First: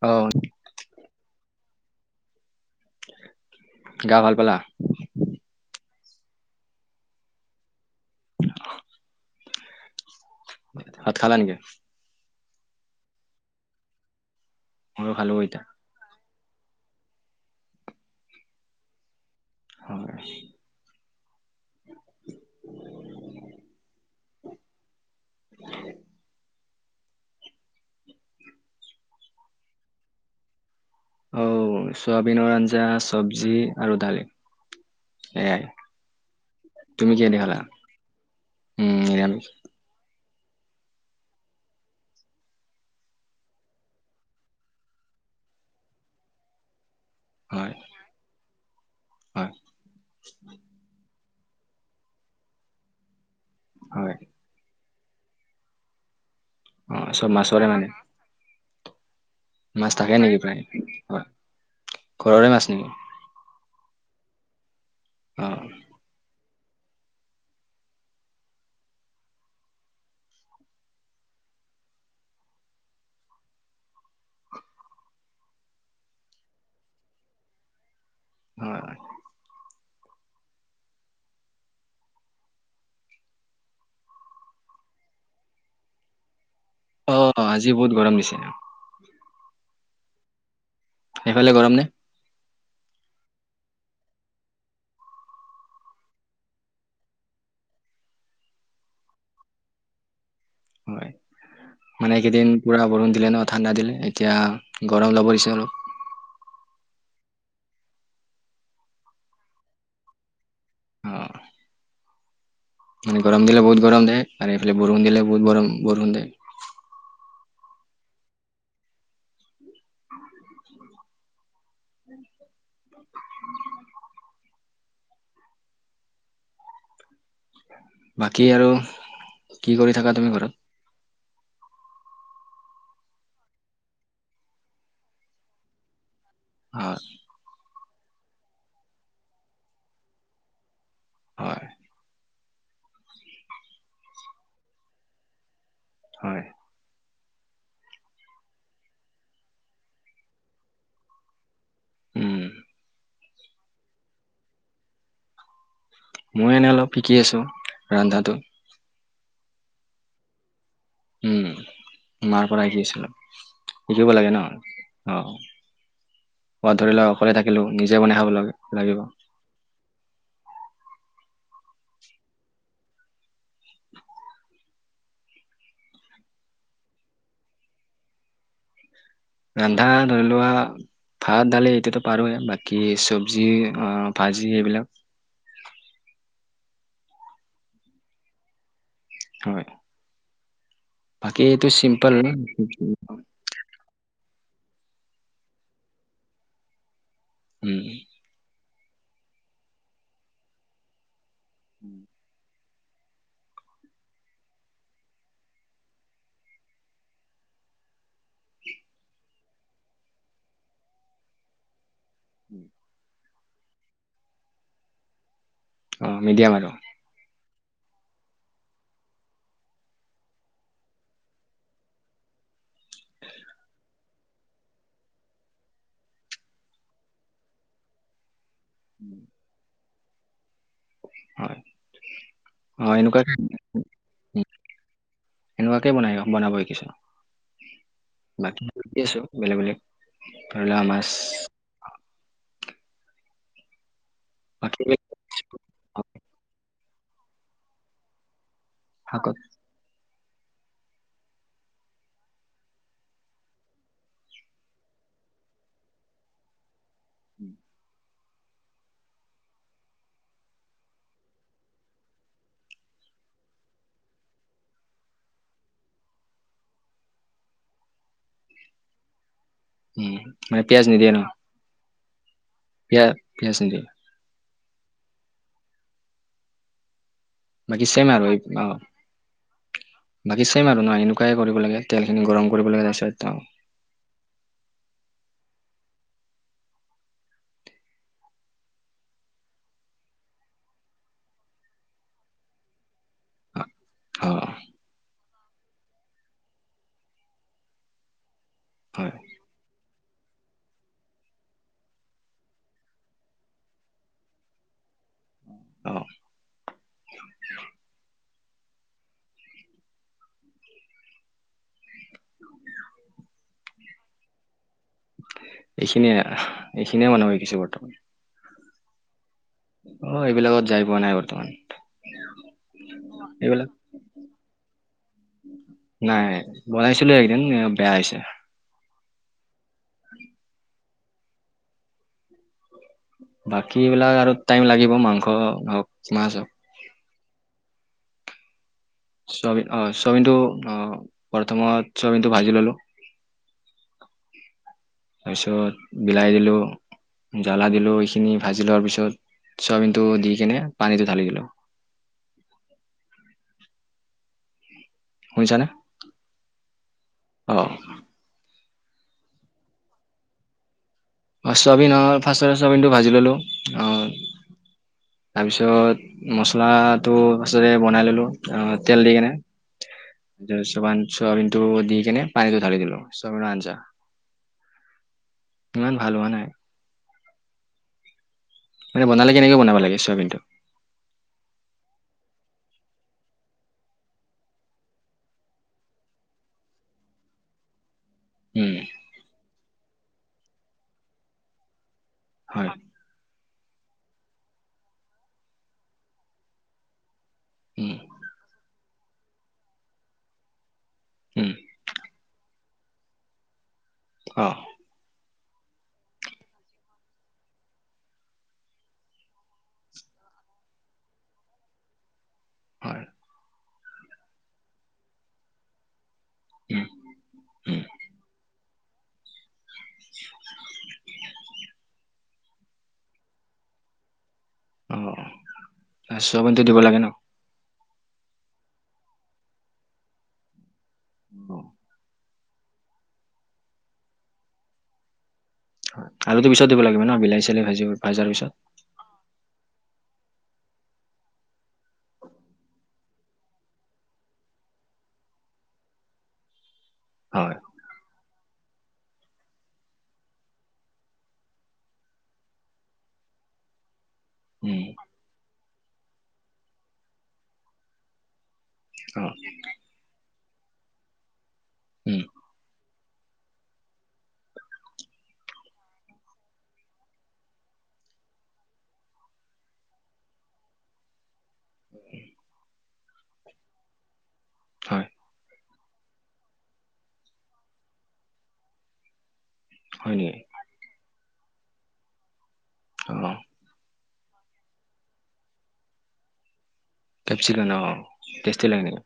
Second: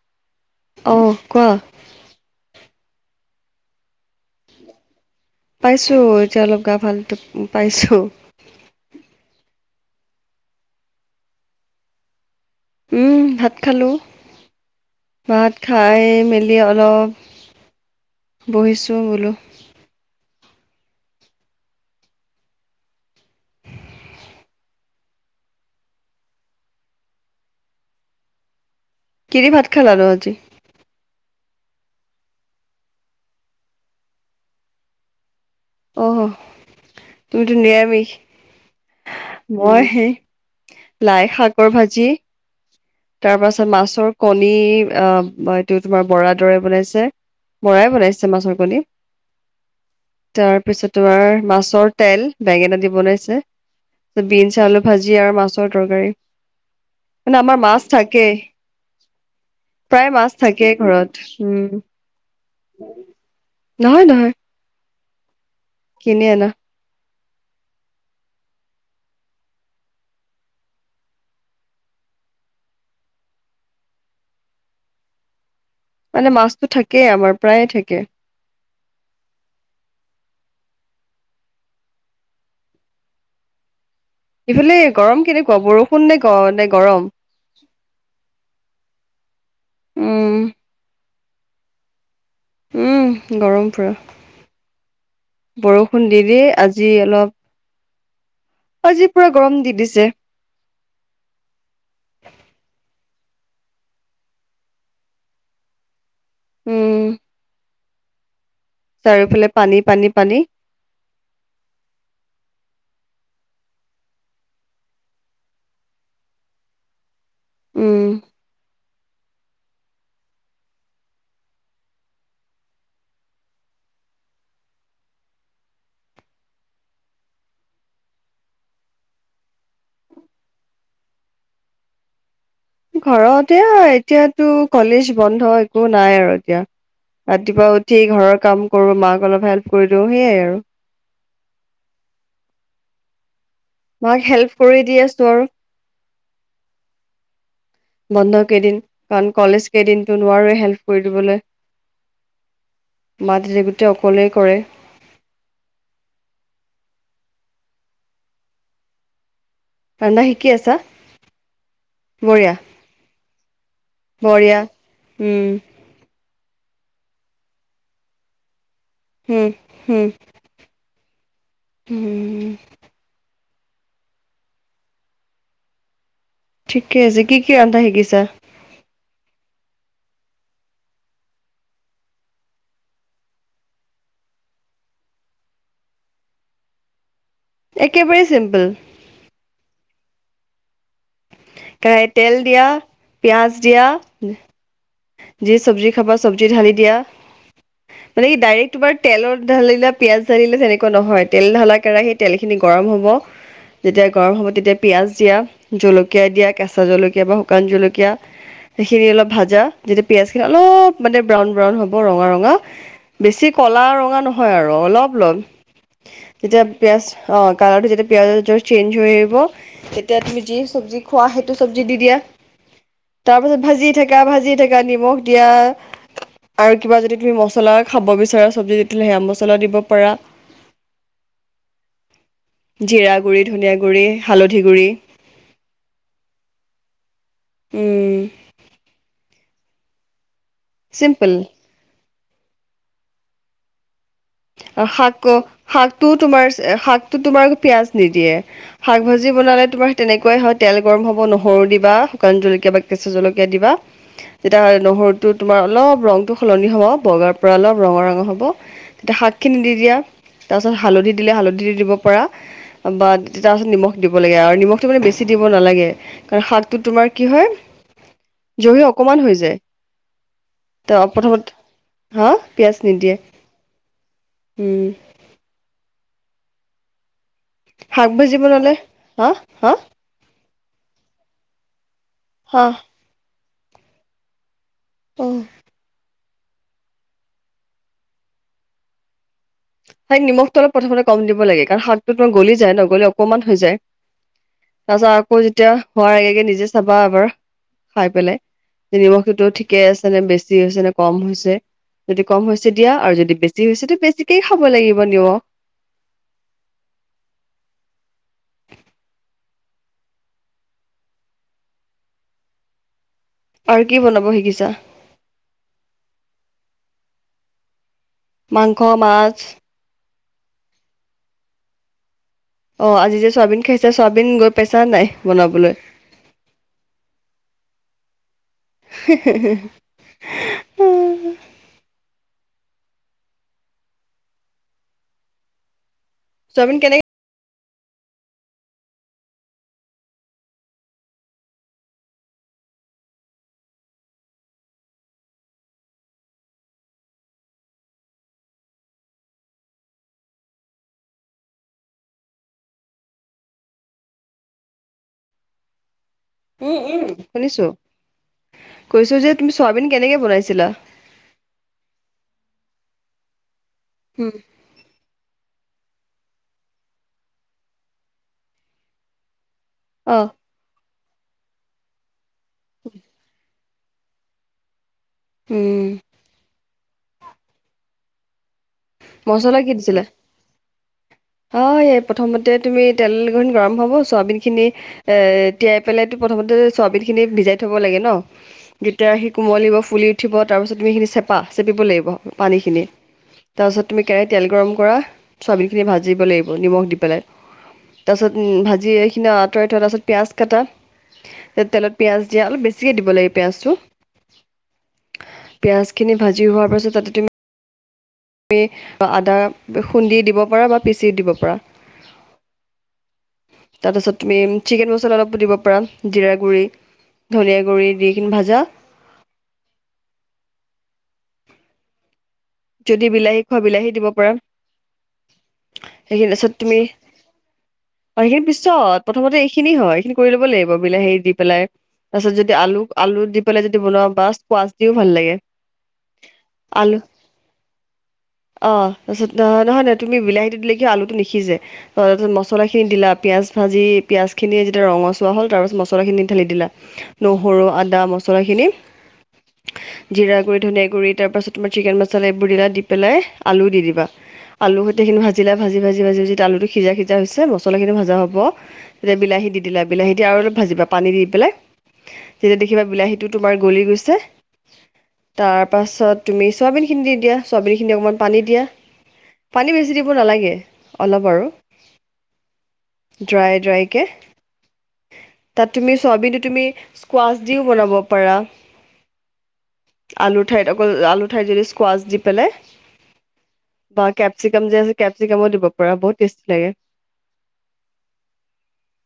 অ অ কোৱা গা ভাল পালা পাইছোঁ এতিয়া অলপ গা ভাল টো পাইছোঁ ভাত খালা নেকি? উম ভাত খালো ময়ো খালো ভাত এতিয়া খাই মেলি অলপ বহিছোঁ বোলো হয় [unintelligible] [unintelligible] কি দি ভাত খালানো আজি অও চয়াবিনৰ আঞ্জা চব্জি আৰু দালি অ', এয়াই তুমি কি হে দি তুমিতো খালা নিৰামিষ। উম নিৰামিষ মই সেই লাই শাকৰ ভাজি তাৰ পাছত মাছৰ কণী আহ এইটো তোমাৰ বৰা দৰে বনাইছে হয় বৰাই বনাইছে মাছৰ কণি ৰ হয় তাৰপিছত তোমাৰ মাছৰ তেল বেঙেনা দি বনাইছে হয় বিনছ আলু ভাজি আৰু মাছৰ তৰকাৰী অ চব মানে আমাৰ মাছৰে মাছ থাকেই প্ৰায় মাছ থাকেই হয় ঘৰত উম ঘৰৰে মাছ নেকি নহয় নহয় অ কিনি অনা মানে মাছতো থাকেই আমাৰ প্ৰায়ে থাকে হয় সেইফালে গৰম কেনেকুৱা বৰষুণ নে গ নে গৰম অ আজি বহুত গৰম দিছে উম সেইফালে গৰম নে উম গৰম পুৰা বৰষুণ ডেইলী, আজি অলপ', আজি পুৰা গৰম দি দিছে', হয়, মানে এইকেইদিন পুৰা বৰষুণ দিলে ন ঠাণ্ডা দিলে, এতিয়া, গৰম ল'ব দিছে অলপ', উম', চাৰিওফালে পানী - পানী - পানী', অহ', মানে গৰম দিলে বহত গৰম দে, আৰু এইফালে বৰষুণ দিলে বহুত বৰষ - বৰষুণ দে', উম', [unintelligible] বাকী আৰু, কি কৰি থাকা তুমি ঘৰত? ঘৰতে এই - এতিয়াতো কলেজ বন্ধ, একো নাই আৰু এতিয়া', হয়', ৰাতিপুৱা উঠি ঘৰৰ কাম কৰোঁ, মাক অলপ হেল্প কৰি দিওঁ, সেইয়াই আৰু', হয়', মাক হেল্প কৰি দি আছোঁ আৰু', হয়', বন্ধ কেইদিন, কাৰণ কলেজ কেইদিনটো নোৱাৰোৱেই হেল্প কৰি দিবলৈ', উম, মা দেৱীটো অকলেই কৰে', মই এনে অলপ শিকি আছোঁ ৰান্ধাটো', ৰান্ধা শিকি আছা? উম', মাৰ বঢ়িয়া পৰাই শিকি আছিলোঁ', শিকিব লাগে ন, বঢ়িয়া অ', উম ক'ৰবাত ধৰি লোৱা অকলে থাকিলোঁ, নিজে বনাই খাব লাগ', - লাগিব', হোম', -হোম', উমমম', [unintelligible] ঠিকে আছে, কি - কি ৰান্ধা শিকিছা? ৰান্ধা, ধৰি লোৱা', ভাত, দালি এইটোতো পাৰোৱেই, বাকী চব্জি অ', ভাজি এইবিলাক', একেবাৰে চিম্পল', হয়', বাকী এইটো', কেৰাহীত চিম্পল তেল দিয়া, পিঁয়াজ দিয়া, উম', যি চব্জি খাবা, চব্জি ঢালি দিয়া', উম', মানে কি ডাইৰেক্ট তোমাৰ তেলত ঢালিলা, পিঁয়াজ ঢালিলে তেনেকুৱা নহয়, তেল ধালা কেৰাহী, তেলখিনি ঘঁহি', গৰম হ'ব', যেতিয়া গৰম হ'ব তেতিয়া পিঁয়াজ দিয়া, জলকীয়া দিয়া, কেঁচা জলকীয়া বা শুকান জলকীয়া', সেইখিনি অলপ ভাজা, যেতিয়া পিঁয়াজ খিনি অলপ মানে ব্ৰাউন - ব্ৰাউন হ'ব, ৰঙা - ৰঙা', বেছি ক'লা - ৰঙা নহয় আৰু অলপ - অলপ অ', মিডিয়াম যেতিয়া আৰু পিঁয়াজ', অ', কালাৰটো যেতিয়া পিঁয়াজৰ চেঞ্জ হৈ আহিব', তেতিয়া তুমি যি চব্জি খোৱা, সেইটো চব্জি দি দিয়া, তাৰপাছত ভাজি থাকা - ভাজি থাকা', এতিয়া নিমখ দিয়া, আৰু কিবা যদি তুমি মছলা খাব বিচাৰা চব্জি দি দিলে সেয়া মছলা', মছলা দিব পাৰা', হয়। অ', জিৰা এনেকুৱাকে গুৰি, ধনিয়া গুৰি, হালধি গুৰি', এনেকুৱাকৈ বনায় বনাব শিকিছোঁ। উম। বাকী শিকি আছোঁ বেলেগ বেলেগ ধৰি লোৱা মাছ। চিম্পল বাকী আৰু এইবিলাক শাক শাকটোও তোমাৰ শাকটো তোমাৰ পিয়ঁয়াজ নিদিয়ে। শাক ভাজি শাকত বনালে তোমাৰ তেনেকুৱাই হয় তেল গৰম হ'ব নহৰু দিবা শুকান জলকীয়া বা কেঁচা জলকীয়া দিবা যেতিয়া নহৰুটো তোমাৰ অলপ ৰংটো সলনি হব বগাৰ পৰা অলপ ৰঙা ৰঙৰ হ'ব তেতিয়া শাকখিনি দি দিয়া তাৰপাছত হালধি দিলে হালধি দি দিব পৰা বা তাৰপাছত নিমখ দিব লাগে আৰু নিমখটো মানে বেছি দিব নালাগে কাৰণ শাকটোত তোমাৰ কি হয় জহি অকমান হৈ যায়। উ মানে পিয়াজ ত নদিয়ে ন। প্ৰথমত হা পিয়ঁয়াজ পিয়াজ নিদিয়ে। পিয়াজ নিদিয়ে। উম। বাকি চেম শাক আৰু ভাজি বনালে হা হা অ। বাকী ছেম আৰু ন এনেকুৱাই কৰিব লাগে তেলখিনি গৰম হা কৰিব লাগে তাৰপিছত অ। সেই নিমখটো অলপ প্ৰথমতে কম দিব লাগে কাৰণ শাকতোটো গলি যায় নহলে অকমান হৈ অ যায়। অ তাৰপিছত আকৌ যেতিয়া হোৱাৰ আগে আগে নিজে চাবা এবাৰ খাই পেলাই যে হয় নিমখটো ঠি কে আছে নে বেছি হৈছে নে কম হৈছে যদি কম হৈছে দিয়া আৰু যদি বেছি হৈছেতো বেছিকে খাব লাগিব নিমখ। অহ। আৰু কি বনাব শিকিছা? এইখিনিয়ে এইখিনিয়ে বনাব শিকিছোঁ বৰ্তমান। মাংস, মাছ অ এইবিলাকত যাই পোৱা নাই বৰ্তমান। অ আজি যে চোৱাবিন এইবিলাক খাইছে চোৱাবিন গৈ পাইচা নে নাই বনাবলৈ? নাই বনাইছিলো একদিন বেয়া হৈছে। হিঃ হিঃ হিঃ। [unintelligible] বাকীবিলাক আৰু টাইম লাগিব মাংস হওক মাছ হওক। চোৱাবিন কেনেকে চোৱাবিন অ চোৱাবিন টো অ প্ৰথমতে চোৱাবিন টো ভাজি ললো, তাৰপিছত বিলাহী দিলোঁ, জ্বালা দিলোঁ এইখিনি ভাজি লোৱাৰ পিছত চাওমিনটো দি কেনে পানীটো ঢালি দিলোঁ। শুনিছা নে? উম উম শুনিছো কৈছো যে তুমি চোৱাবিন কেনেকে বনাইছিলা? অ ছয়াবিন ফাৰ্ষ্টত চয়াবিনটো ভাজি ল'লোঁ অ, উম। [unintelligible] তাৰপিছত মচলাটো তাতে বনাই ললো আহ তেল দি কেনে, অ চয়াবিনটো দি কেনে পানীটো ঢালি দিলো চয়াবিনৰ আঞ্জা। উম ইমান ভাল হোৱা নাই। মানে বনালে কেনেকে মচলা কি বনাব লাগে দিছিলে? চয়াবিনটো হয় এই প্ৰথমতে তুমি তেল খিনি গৰম হ'ব চোৱাবিন খিনি এ তিয়াই পেলাই তো প্ৰথমতে চোৱাবিন খিনি ভিজাই থব লাগে ন উম তেতিয়া সি কোমলিব ফুলি উঠিব তাৰপিছত তুমি সেইখিনি চেপা চেপিব লাগিব হয় পানীখিনি তাৰপাছত তুমি কেৰাহী তেল গৰম কৰা চোৱাবিনখিনি ভাজিব লাগিব নিমখ দি পেলাই উম তাৰপিছত ভাজি এইখিনি আঁতৰাই থোৱা তাৰপিছত পিঁয়াজ উম কাটা তেলত পিয়াজ দিয়া অলপ বেছিকে দিব লাগিব পিয়াজটো অ পিঁয়াজখিনি ভাজি হোৱাৰ পাছত তাতে তুমি তুমি আদা খুন্দি দিব পাৰা বা পিচি দিব পাৰা হয় তাৰপাছত তুমি চিকেন মছলা অলপো দিব পাৰা জিৰা গুৰি উম ধনিয়াৰ গুড়ি দি কিনে ভাজা যদি বিলাহী খোৱা বিলাহী দিব পাৰা অ সেইখিনি তাৰ পাছত চয়াবিনটো তুমি দিব লাগে ন অ সেইখিনি পিছত প্ৰথমতে এইখিনি হয় এইখিনি কৰি ল'ব লাগিব বিলাহী দি অ পেলাই তাৰ পিছত যদি আলু আলু দি পেলাই যদি বনাৱ পাৰা সোৱাচ দিও ভাল লাগে আলুটো পিছত দিব লাগিব ন বিলাহ চিলাহি ভাজি ভজাৰ পিছত তাৰ পাছত নহয় নহয় তুমি বিলাহীটো দিলে কি হয় আলুটো নিসিজে তাৰপিছত মছলাখিনি দিলা পিয়াজ ভাজি পিয়াজ খিনি যেতিয়া ৰঙচুৱা হল তাৰ পিছত মছলা খিনি ঢালি দিলা হয় নহৰু আদা মছলাখিনি জিৰা গুৰি ধনীয়া গুৰী তাৰ পাছত তোমাৰ চিকেন মচলা মচলা এইবোৰ দিলা দি পেলাই আলু দি দিবা আলু উম সৈতে এইখিনি ভাজ জিলা ভাজি ভাজি ভাজি ভাজি আলুটো সিজা সিজা হৈছে মছলাখিনি ভাজা হব তেতিয়া অ বিলাহী দি দিলা বিলাহী দি আৰু অলপ ভাজিবা পানী দি পেলাই উম তেতিয়া দেখিবা বিলাহীটো তোমাৰ গলি গৈছে তাৰ পাছত তুমি চুৱাবিন খিনি দি দিয়া চোৱাবিন খিনি অকণমান পানী দিয়া পানী বেছি দিব নালাগে অলপ আৰু ড্ৰাই ড্ৰাই কে হয় তাত তুমি চয়াবিনটো তুমি স্কোৱাচ দিও বনাব পাৰা হয় নেকি আলু ঠাইত অকল আলু ঠাইত যদি স্কোৱাছ দি পেলাই অঁ বগা কেপচিকাম যে আছে কেপচিকামো দিব পৰা বহুত টেষ্টি লাগে কেপচিকান অঁ টেষ্টি লাগে ন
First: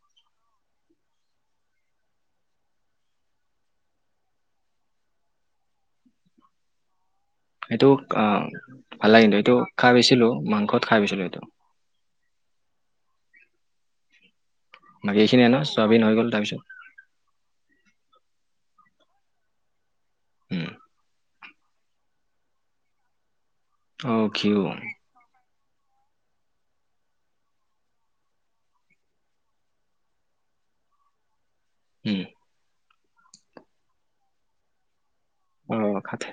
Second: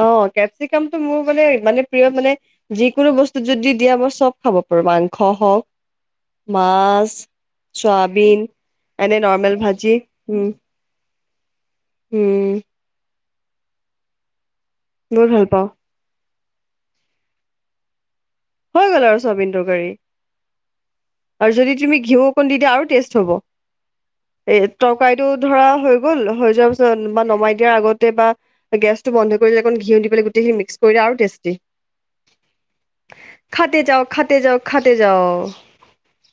অ কেপচিকামটো মোৰ মানে ইমানে প্ৰিয় মানে যিকোনো বস্তু যদি দিয়া মই চব খাব পাৰো মাংস হওক মাছ সেইটো চয়াবিন ভাল এনে লাগিল সেইটো নৰ্মেল খাই ভাজি পাইছিলোঁ উম, মাংসত খাই পাইছিলোঁ সেইটো উম বহুত ভাল বাকীখিনি পাওঁ ছয়াবিন হৈ গ'ল তাৰপিছত হৈ গ'ল আৰু ছয়াবিন তৰকাৰী উম আৰু যদি তুমি ঘিউ অকণ দি দিয়া আৰু টেষ্ট হ'ব অ ঘিউ এ তৰকাৰী ধৰা হৈ গ'ল হৈ যোৱাৰ পিছত বা নমাই দিয়াৰ আগতে বা গেছটো বন্ধ কৰিলে অকণ ঘিউ দি পাই গোটেইখিনি মিক্স কৰিলে আৰু টেষ্টি উম খাতে যাও খাতে যাও খাতে যাও অ খাতে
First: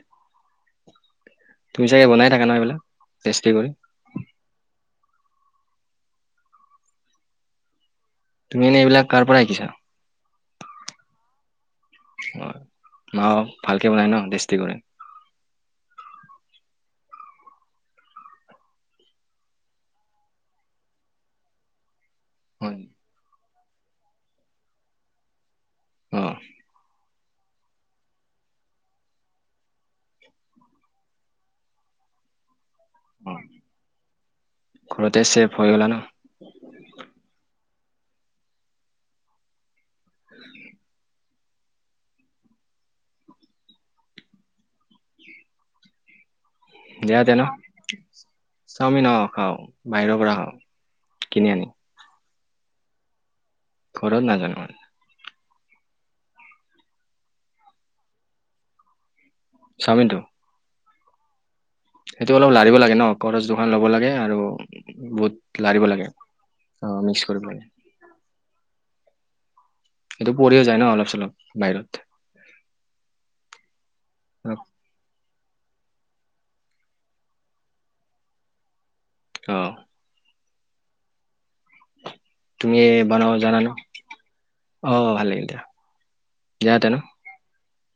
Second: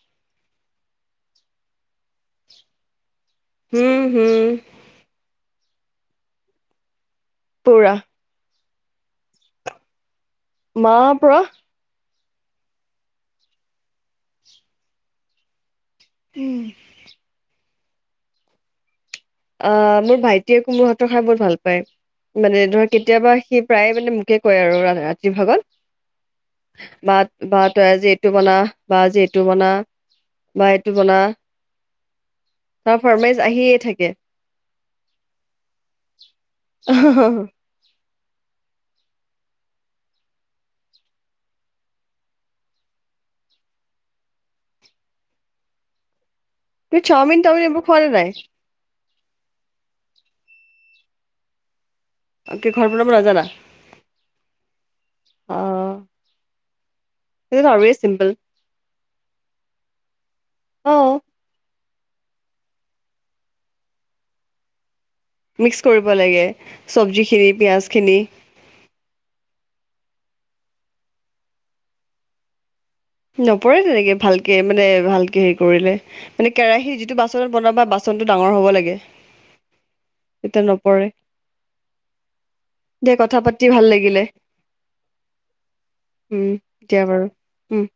তুমি চাগে বনাইথাকা নহয় এইবিলাক? টেষ্টটিউবত ওঁ--হোঁ। পুৰা। তুমিনো এইবিলাক কাৰ পৰা শিকিছা? মাৰ পৰা। অ, মাও, ভালকে বনাই ন? টেষ্টি কৰে? উম। অঁ, মোৰ ভাইটিয়ে মোৰ হাতৰ খাই বহুত ভাল পায়। মানে হয় ধৰা তিল কেতিয়াবা, সি প্ৰায়ে মানে মোকে কয় আৰু ৰাতিৰ ভাগত। অঁ--হ। বা, বা তই আজি এইটো বনা। বা, আজি এইটো বনা বা, এইটো বনা। তাৰ অ ফৰ্মাইছ আহিয়েই থাকে। ঘৰতে চেফ্‌ হৈ গলা ন'? অঁহ হঁ হঁ হয়ে কি দিয়া তে চাওমিন ন -তাওমিন এইবোৰ খুৱা নাযায়। চাওমিন অঁ, খাওঁ। বাহিৰৰ পৰা কিনি আনি। অঁ, কি ঘৰ বনাব নাজানা? ঘৰত নাজানোঁ মানে। অঁ সেইটোতো আৰুৱে চিম্পল। চাওমিনটো? অঁ। সেইটো অলপ লাৰিব লাগে ন'? খৰজ দোকান ল'ব লাগে আৰু বহুত মিক্স কৰিব লাগে চব্জিখিনি, লাগে পিঁয়াজখিনি এইটো পৰিও যায় ন'? অলপ চলপ বাহিৰত। নপৰে তেনেকে ভালকে মানে, ভালকে হেৰি কৰিলে। মানে কেৰাহীৰ যিটো বাচনত বনাবা বাচনটো ডাঙৰ হ'ব লাগে। অঁ তেতিয়া নপৰে। তুমি দিয়া বনাব কথা জানা পাতি ন'? ভাল লাগিলে। অঁ ভাল লাগিল দিয়া। উম, তে ন দিয়া বাৰু উম।